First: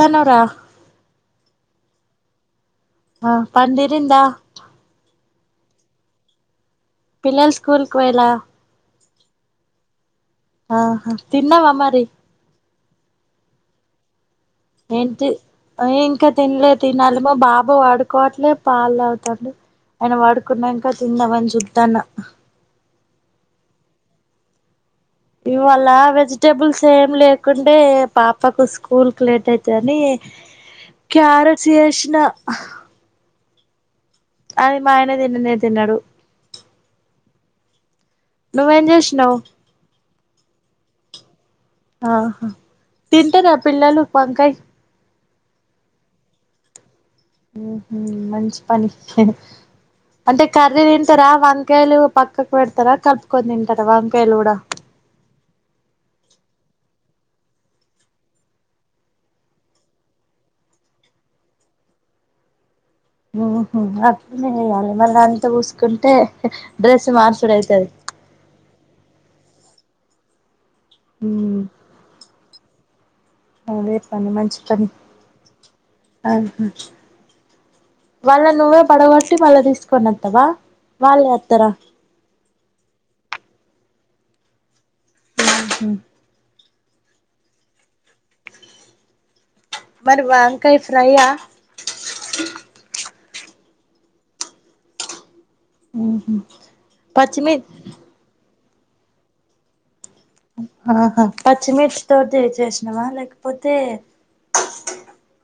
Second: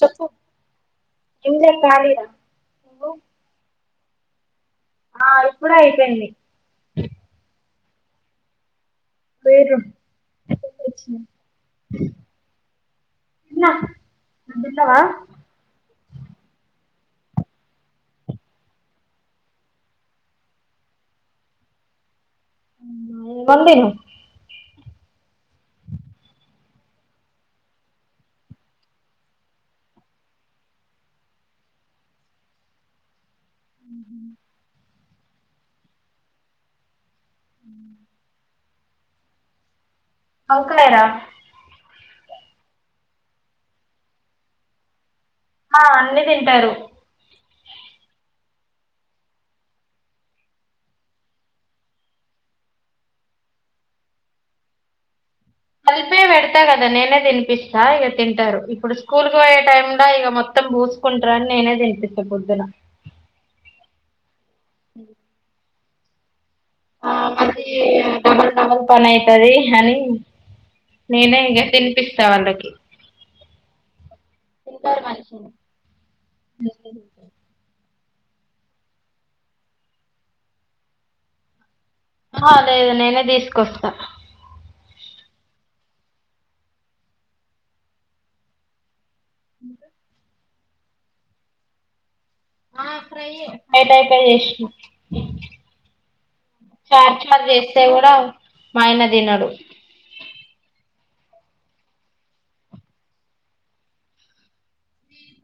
చెప్పు ఏం లేదు కలిర ఆ పండి డింద ఆ ఇప్పుడ అయిపోయింది పిల్లల స్కూల్కి పోయేలా పోయిరూ ఆహా తిన్నవా మరి ఇ ఎంటి ఇంకా తినలే తినాలి మా బాబు పడుకోవట్లే పాలు అవుతానడు ఆయన వాడుకున్నాంక తిందామని చూద్దాన్న ఉమ్ అన్నం తిని ఇవాళ వెజిటబుల్స్ ఏం లేకుండే పాపకు స్కూల్ క లేట్ అయితుందిని క్యారెట్స్ చేసిన అది మా ఆయన తిన్ననే తిన్నాడు అ నువ్వేం చేసినావ్ [inaudible] ఆహా తినంటనా పిల్లాలు పంకాయ ఆ అన్ని తింటారు మంచి పని అంటే కర్రీ తింటారా వంకాయలు పక్కకు పెడతారా కలుపుకొని తింటారా వంకాయలు కూడా కలిపే పెడతా కదా నేనే తినిపిస్తా ఇక తింటారు ఇప్పుడు స్కూల్కి పోయే టైమ్లా ఇక మొత్తం పూసుకుంటారు అని నేనే తినిపిస్తా పొద్దున ఉమ్ యాల మళ్ళీ అంత కుంటే డబుల్ పని అయితది హని నేనే ఉమ్ ఇక తినిపిస్తా వాళ్ళకి అదే పని మంచి పని ఆహా వాళ్ళ నువ్వే పడగొట్టి వాళ్ళ తీసుకనిత్తావా వాళ్ళు వస్తార ఆ లేదు నేనే తీసుకొస్తా హ మరువా కై ఫ్రైయా వంకాయ ఫ్రై చేసిన పచ్చిమీ మాయన తినడు ఆహా పచ్చిమిర్చితోది చేసినవా లేకపోతే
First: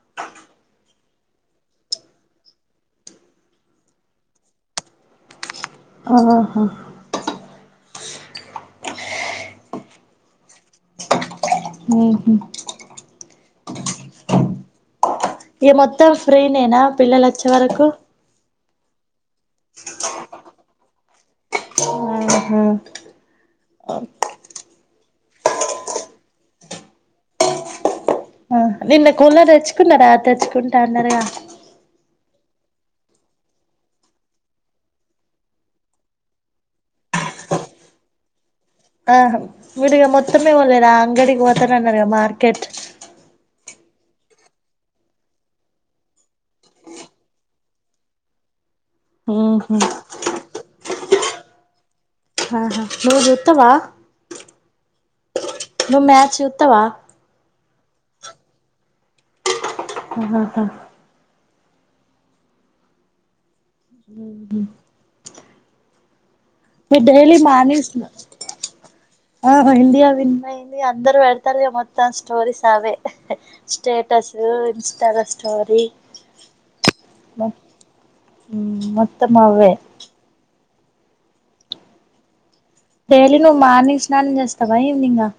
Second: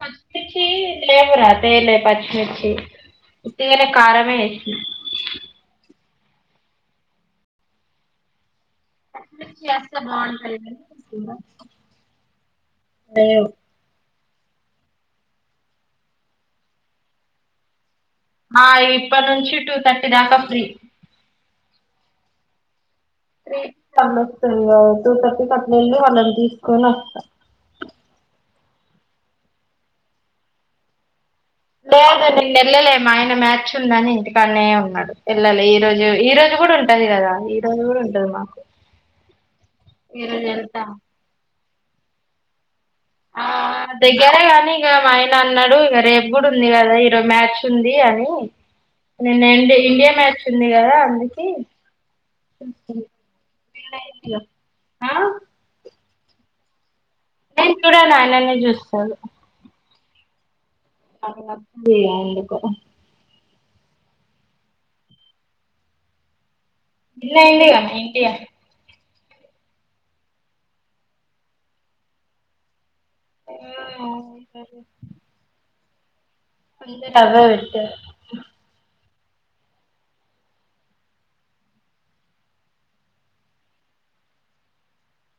పచ్ మిర్చి లేవు రా తేలే పచ్చిమిర్చి ఉటిగానే కారంమే ఎశ్న ఆహా పచ్చిమిర్చి ఏస్తే బాగుంటాయి గని చూద్దాం ఉహు ఇగ మొత్తం ఫ్రీ నేనా పిల్లలు అచ్చే వరకు ఆ ఇప్పటి నుంచి టూ థర్టీ దాకా ఫ్రీ ఆహా త్రీ థన్ వస్తది కావు టు థర్టీ కి అట్లెల్లి వాళ్ళను తీసుకొనస్త ఆ నిన్న కూలర్ తెచ్చుకున్నారా తెచ్చుకుంటాన్నారు గా లేదు మేం నిన్న ఎళ్లలే మా ఆయన మ్యాచ్ ఉందని ఇంటికన్నె ఉన్నాడు ఏల్లలే ఈ రోజు ఈ రోజు కూడా ఉంటది కదా ఈ రోజు కూడా ఉంటది మాకు ఆహా మీరీగా ఈ రోజు మొత్తమే వెళ్తా వోలేరా అంగడి పో తనన్నర్గ మార్కెట్ ఆ దగ్గరే గాని ఇగా మా ఆయన అన్నాడు ఇగ రేపు కూడా ఉంది కదా ఈరోజు మ్యాచ్ ఉంది అని నిన్న ఇండి ఉహు ఇండియా మ్యాచ్ ఉంది కదా అందుకే ఆహా నువ్ జూత్తవా ఆ నువు మ్యా చూతవా నేను చూడన్ ఆయననే చూస్తాడు ఆహా జేయ ఎందుకో ఉహు మీ డైలీ నిన్న అయింది కదా మానీసినా ఇండియా ఆహా ఇండియా విన్ అయింది గా అందరు వెడతారుగా మొత్తం స్టోరిస్ లావే స్టేటస్ ఇన్స్టలో స్టోరీ అందరు అవ్వే వెట్టారు త్తం అవ్వే డైలీ నువ్వు మార్నింగ్ స్నానం చేస్తావా ఈవినింగ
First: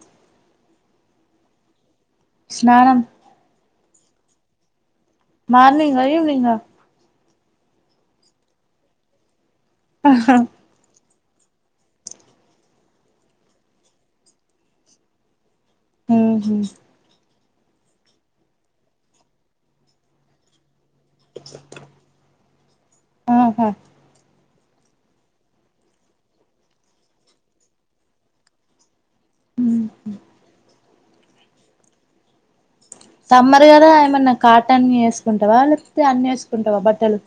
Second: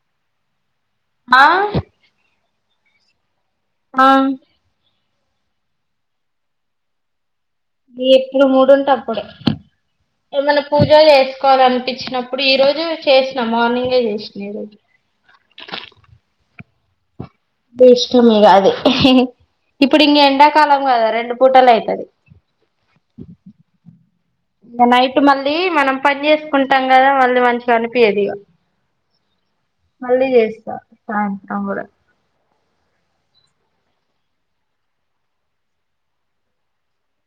ఆ స్నానం ఆ మార్నింగా ఈవినింగా ఎప్పుడు మూడుంటే అప్పుడే ఏ మన పూజాలు చేస్ కోవాలనిపించినప్పుడు ఈ రోజు చేసిన మార్నింగే చేసిన ఈ రోజు ఆ హ మీష్లమ్ మీగ అది ఇప్పుడు ఇంగా ఎండాకాలం కదా రెండు పూటలు అయితది ఆహా నిన్ననైట్ మళ్ళీ మనం పని చేసుకుంటాం కదా మళ్ళీ మంచిగా అనిపియది ఇగ మళ్ళీ చేస్తా తాంతొకూడా సమ్మర్ కదా ఏమన్నా కాటన్వి వేసుకుంటావా లేకపోతే అన్ని వేసుకుంటావా బట్టలు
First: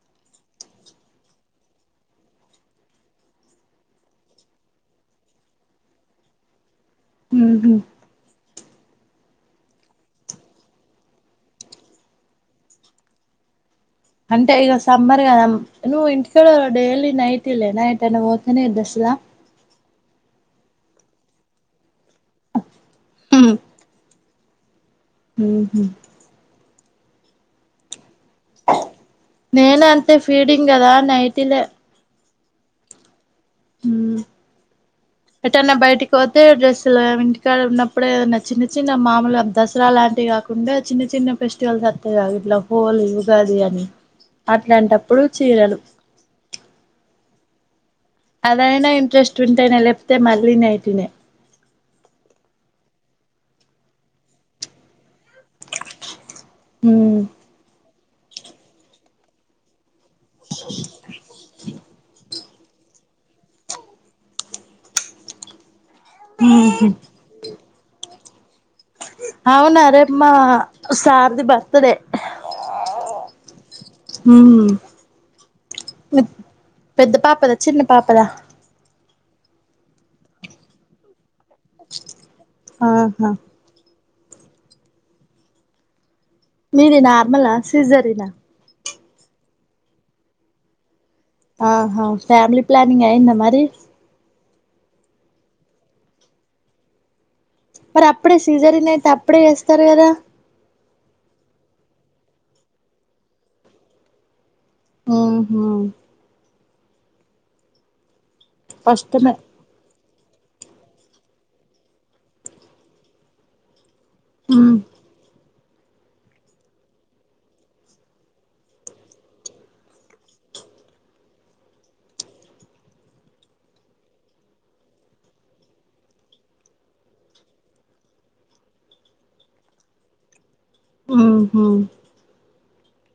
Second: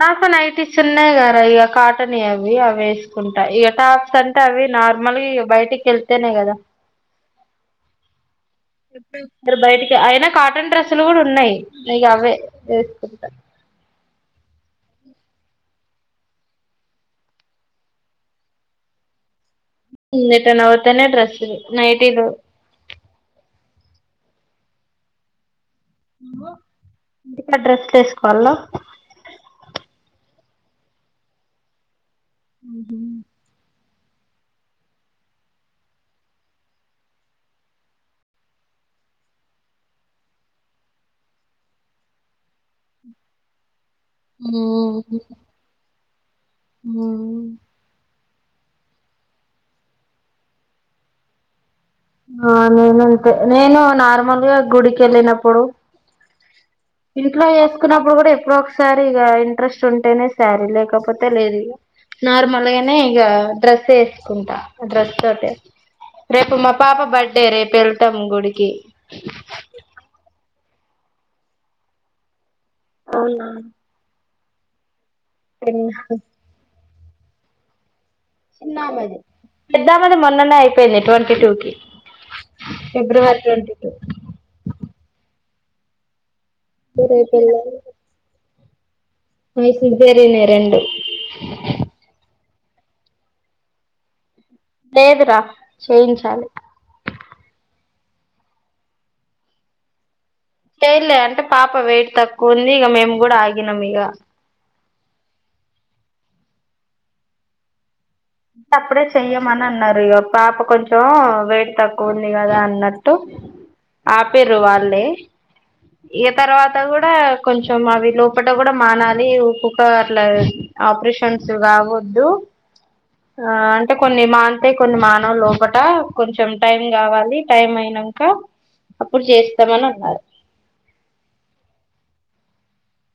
నాకు నైటీస్ ఉన్నాయి కదా ఇక కాటన్ అవి అవి వేసుకుంటా ఇక టాప్స్ అంటే అవి నార్మల్ ఇ బయటికి వెళ్తేనే కదా ఊహూ ఎప్పుడు వారు బయటికి అయినా కాటన్ డ్రెస్సులు కూడా ఉన్నాయి ఇగ అవే వేసుకుంట అంటే ఈగ సమ్మర్ గదా నువ్వు ఇంటికాడ డైలీ నైటీలేనా ఎటైనా పోతేనే డ్రెస్సులా ఊ ఎటన్నా పోతేనే డ్రెస్సులు నైట్ టిలు ఊహూ ఎప్పుడు ఆ డ్రెస్ వేసుక నేను అంతే ఫీడింగ్ కదా నైటీలే ఊహూ ఎటన్నా బయటికి పోతే డ్రెస్సులు ఇంటికాడ ఉన్నప్పుడే ఏదన్నా చిన్న చిన్న మామూలుగా దసరా లాంటివి కాకుండా చిన్న చిన్న ఫెస్టివల్స్ వత్తయి కా ఇట్లా హోలీ ఉగాది అని అట్లాంటప్పుడు చీరలు మో అదైనా ఇంట్రెస్ట్ ఉంటేనే లేపోతే మళ్ళీ నైటినే ఆ నేనంతే నేను నార్మల్గా గుడికెళ్ళినప్పుడు ఉమ్ ఇంట్లో ఏస్ కునప్పుడు కూడా ఎప్పుడో ఒకసారి ఇగ ఇంట్రెస్ సుంటేనే శారీ లేకపోతే లేదిగ లేనే ఇగ డ్రెస్ ఏసుకుంటా డ్రస్ తోటే రేపు మా ఉహు పాప బర్డే రే పెళ్టాం గుడికి సార్ ది బర్త్ డే ఊమ్మ్ లిన్హా పెద్ద పాపదా చిన్న పాపదా చిన్నా మెది పెద్దామది మొన్ననే అయిపోయింది ట్వంటీ టూ ఆహా ఫిభ్రవరి ట్వంటీ టూ మీది నార్మలా సిజరినా నాయి సిజరీనే రెండు ఆహా ఫ్యామిలీ ప్లానింగ్ అయ్యిందా మరి లేదురా చేయించాలి మరి అప్పుడే సీజరిన్ అయితే అప్పుడే చేస్తారు కదా చెైలే అంటే పాప వెయిట్ తక్కువ ఉంది ఇక మేము కూడా ఆగినాం ఇగ ఆహా త అప్పుడే కష్టమే చేయమని అన్నారు ఇగ పాప కొంచెం వెయిట్ తక్కువ ఉంది కదా అన్నట్టు ఆపిర్రు ఉమ్ వాళ్ళే ఇగ తర్వాత కూడా కొంచెం అవి లోపట కూడా మానాలి, ఊకూక అట్ల ఆపరేషన్స్ కావద్దు. ఆ అంటే కొన్ని మానితే కొన్ని మానవు లోపట కొంచెం టైం కావాలి టైం అయినాంక అప్పుడు చేస్తామని అన్నారు.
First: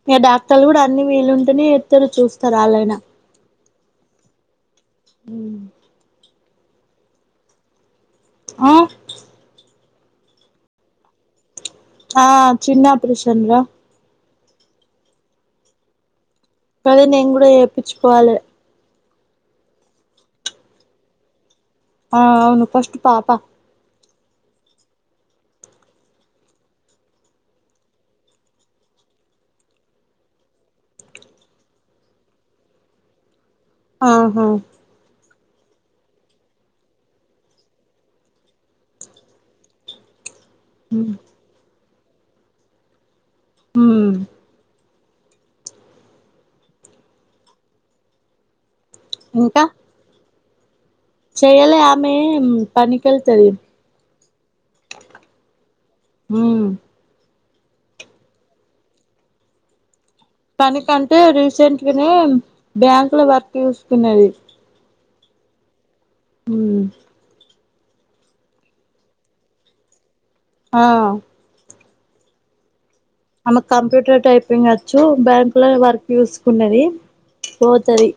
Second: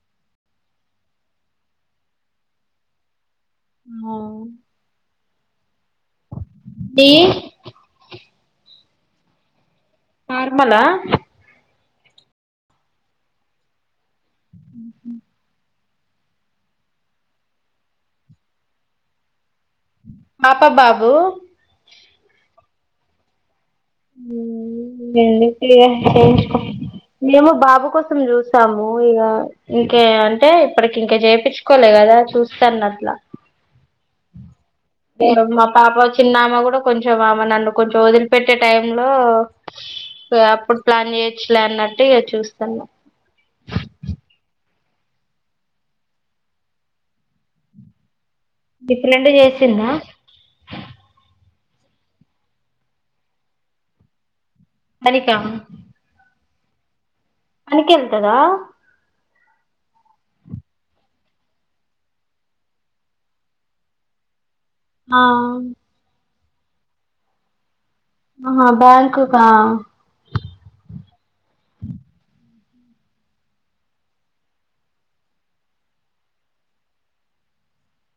ఇగ డాక్టర్లు కూడా అన్ని వీలుంటేనే ఎత్తరు చూస్తారు వాళ్ళైనా. ఆ మ్మ్ డీ ఆ నార్మలా ఆ చిన్న ఆపరేషన్ రా కానీ నేను కూడా చేపించుకోవాలే పాప బాబు ఆ అవును ఫస్ట్ పాప దేనికి చేయించుకో మేము బాబు కోసం చూసాము ఇక ఇంకే అంటే ఇప్పటికి ఇంక చేయించుకోలే కదా చూస్తాను అట్లా ఆహా మా పాప చిన్నామె కూడా కొంచెం ఆమె నన్ను కొంచెం వదిలిపెట్టే టైం లో అప్పుడు ప్లాన్ చేయచ్చలే అన్నట్ టిగ చూస్తాన్నా ఊ నీ ఫ్రెండ్ చేసిందా చేయలే ఆమె పనికి వెళ్తాది పనికా ఊ పనికి వెళ్తాదా పనికంటే రీసెంట్గానే బ్యాంక్ లో వర్క్ చూసుకున్నది ఆ ఊ ఆహా బ్యాంకుకా ఆ ఆమెకు కంప్యూటర్ టైపింగ్ వచ్చు బ్యాంక్ లో వర్క్ చూసుకున్నది పోతుది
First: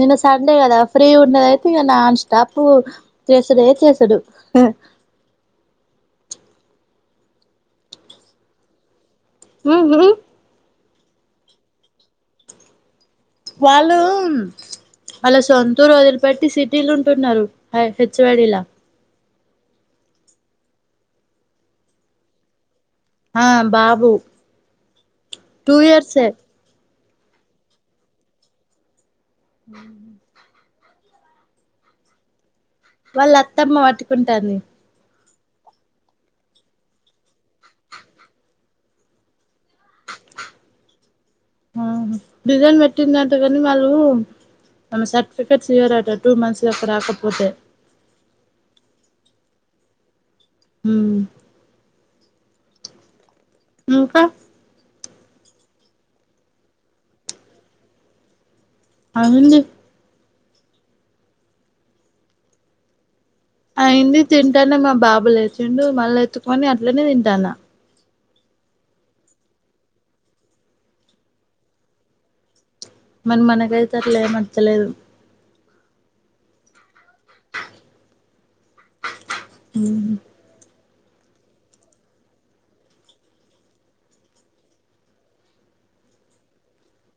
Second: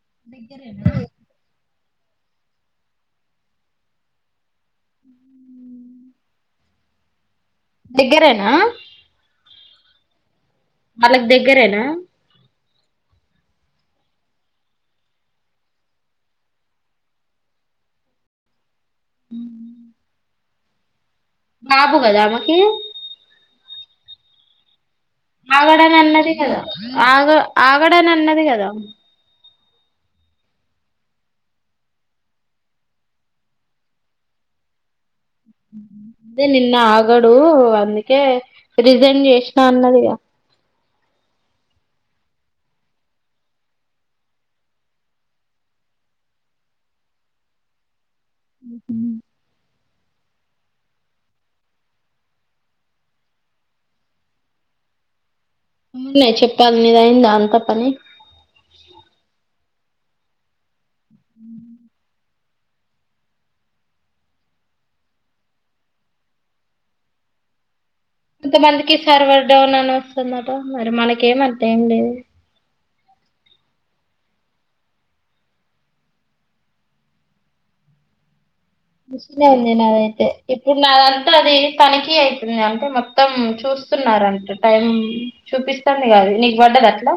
నిన్న సండే కదా ఫ్రీ ఉండేది ఇంక నాన్ స్టాప్ చేస్తేనే చేస్తాడు దగ్గరేనా ఊ హూ వాళ్ళకు దగ్గరేనా వాళ్ళు వాళ్ళ సొంతూరు వదిలిపట్టి సిటీలు ఉంటున్నారు హెచ్వాడిలా హ్మ్ బాబు కదా ఆమకి ఆ బాబు టూ అవిడ ఇయర్సే నన్నది కదా ఆగు ఆగని అన్నది కదా హ వాళ్ళు అత్తమ్మ పట్టుకుంటాంది అదే నిన్న ఆగడు అందుకే రిజైన్ చేసినా అన్నది గా రిజల్ పెట్టిందంట కానీ వాళ్ళు మన సర్టిఫికెట్స్ ఇవ్వరాట టూ మంత్స్ వరకు రాకపోతే ఉమ్మ్ మ్మ్ ఇంకా నువ్వే చెప్పాలి నిది అయిందా అంత పని అవునండి అయింది తింటాన మా బాబు లేచిండు మల్ల ఎత్తుకొని అట్లానే తింటాన ఇంతమందికి సర్వర్ డౌన్ అని వస్తుందంట మరి మనకేమంత ఏం లేదు మరి మనదైతే అట్లా ఎం మచ్చలేదు మషనే ఉంది నాదైతే ఇప్పుడు నా అంతలో అది తనిఖీ అవుతుంది అంటే మొత్తం చూస్తున్నారు అంట టైం చూపిస్తుంది కాద అది నీకు పడ్డదా అట్లా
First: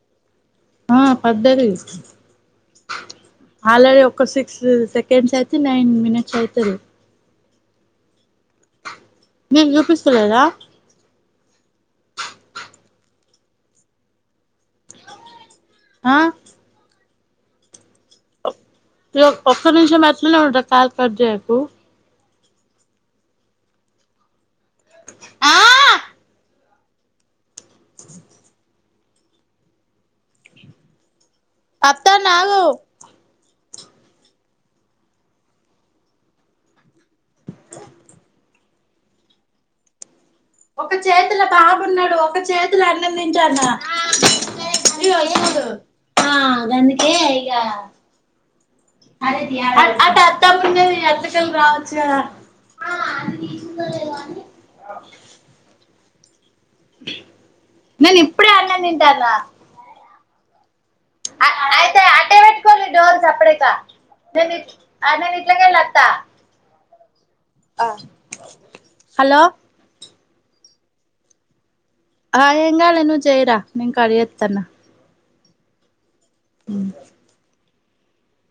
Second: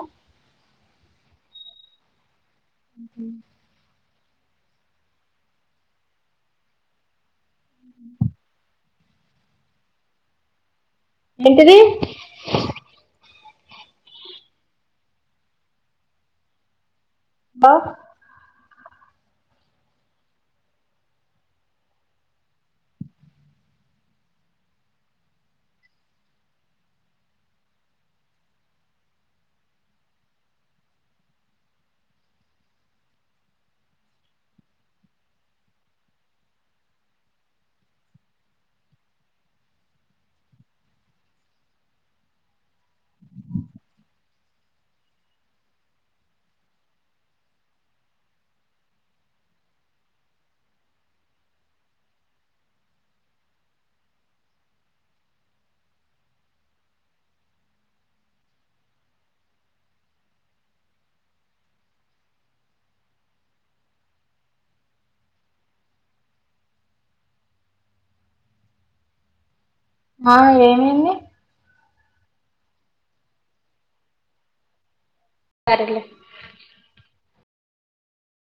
ఆ పడ్డది ఉమ్మ్ ఆల్రెడీ ఒక సిక్స్ సెకండ్స్ అయితే నైన్ మినిట్స్ అయితాది నేను చూపిస్తా ఏంటిది ఆ బా ఓ ఒక్క నిమిషం అట్లే ఉండు రా కాల్ కట్ చేయకు ఆ అత్తన అగ్గు ఒక చేతులో బాబన్నాడు ఒక చేతులో అన్నం తింటాన ఇగో ఈయనచూడు గందుకే ఇగ అటు అటు అద్దం ఉన్నది అటుకెళ్ళి రావచ్చు కదా నేను ఇప్పుడే అన్నం తింటానా అయితే అట్టే పెట్టుకోడి డోర్ సప్పుడుజైకా నే నేను ఎట్లాకెల్లోత్తా హలో ఆ ఏమైంది హ ఏం రాలే నువ్వు చేయరా నేను కట్ చేతన సరేలే మ్మ్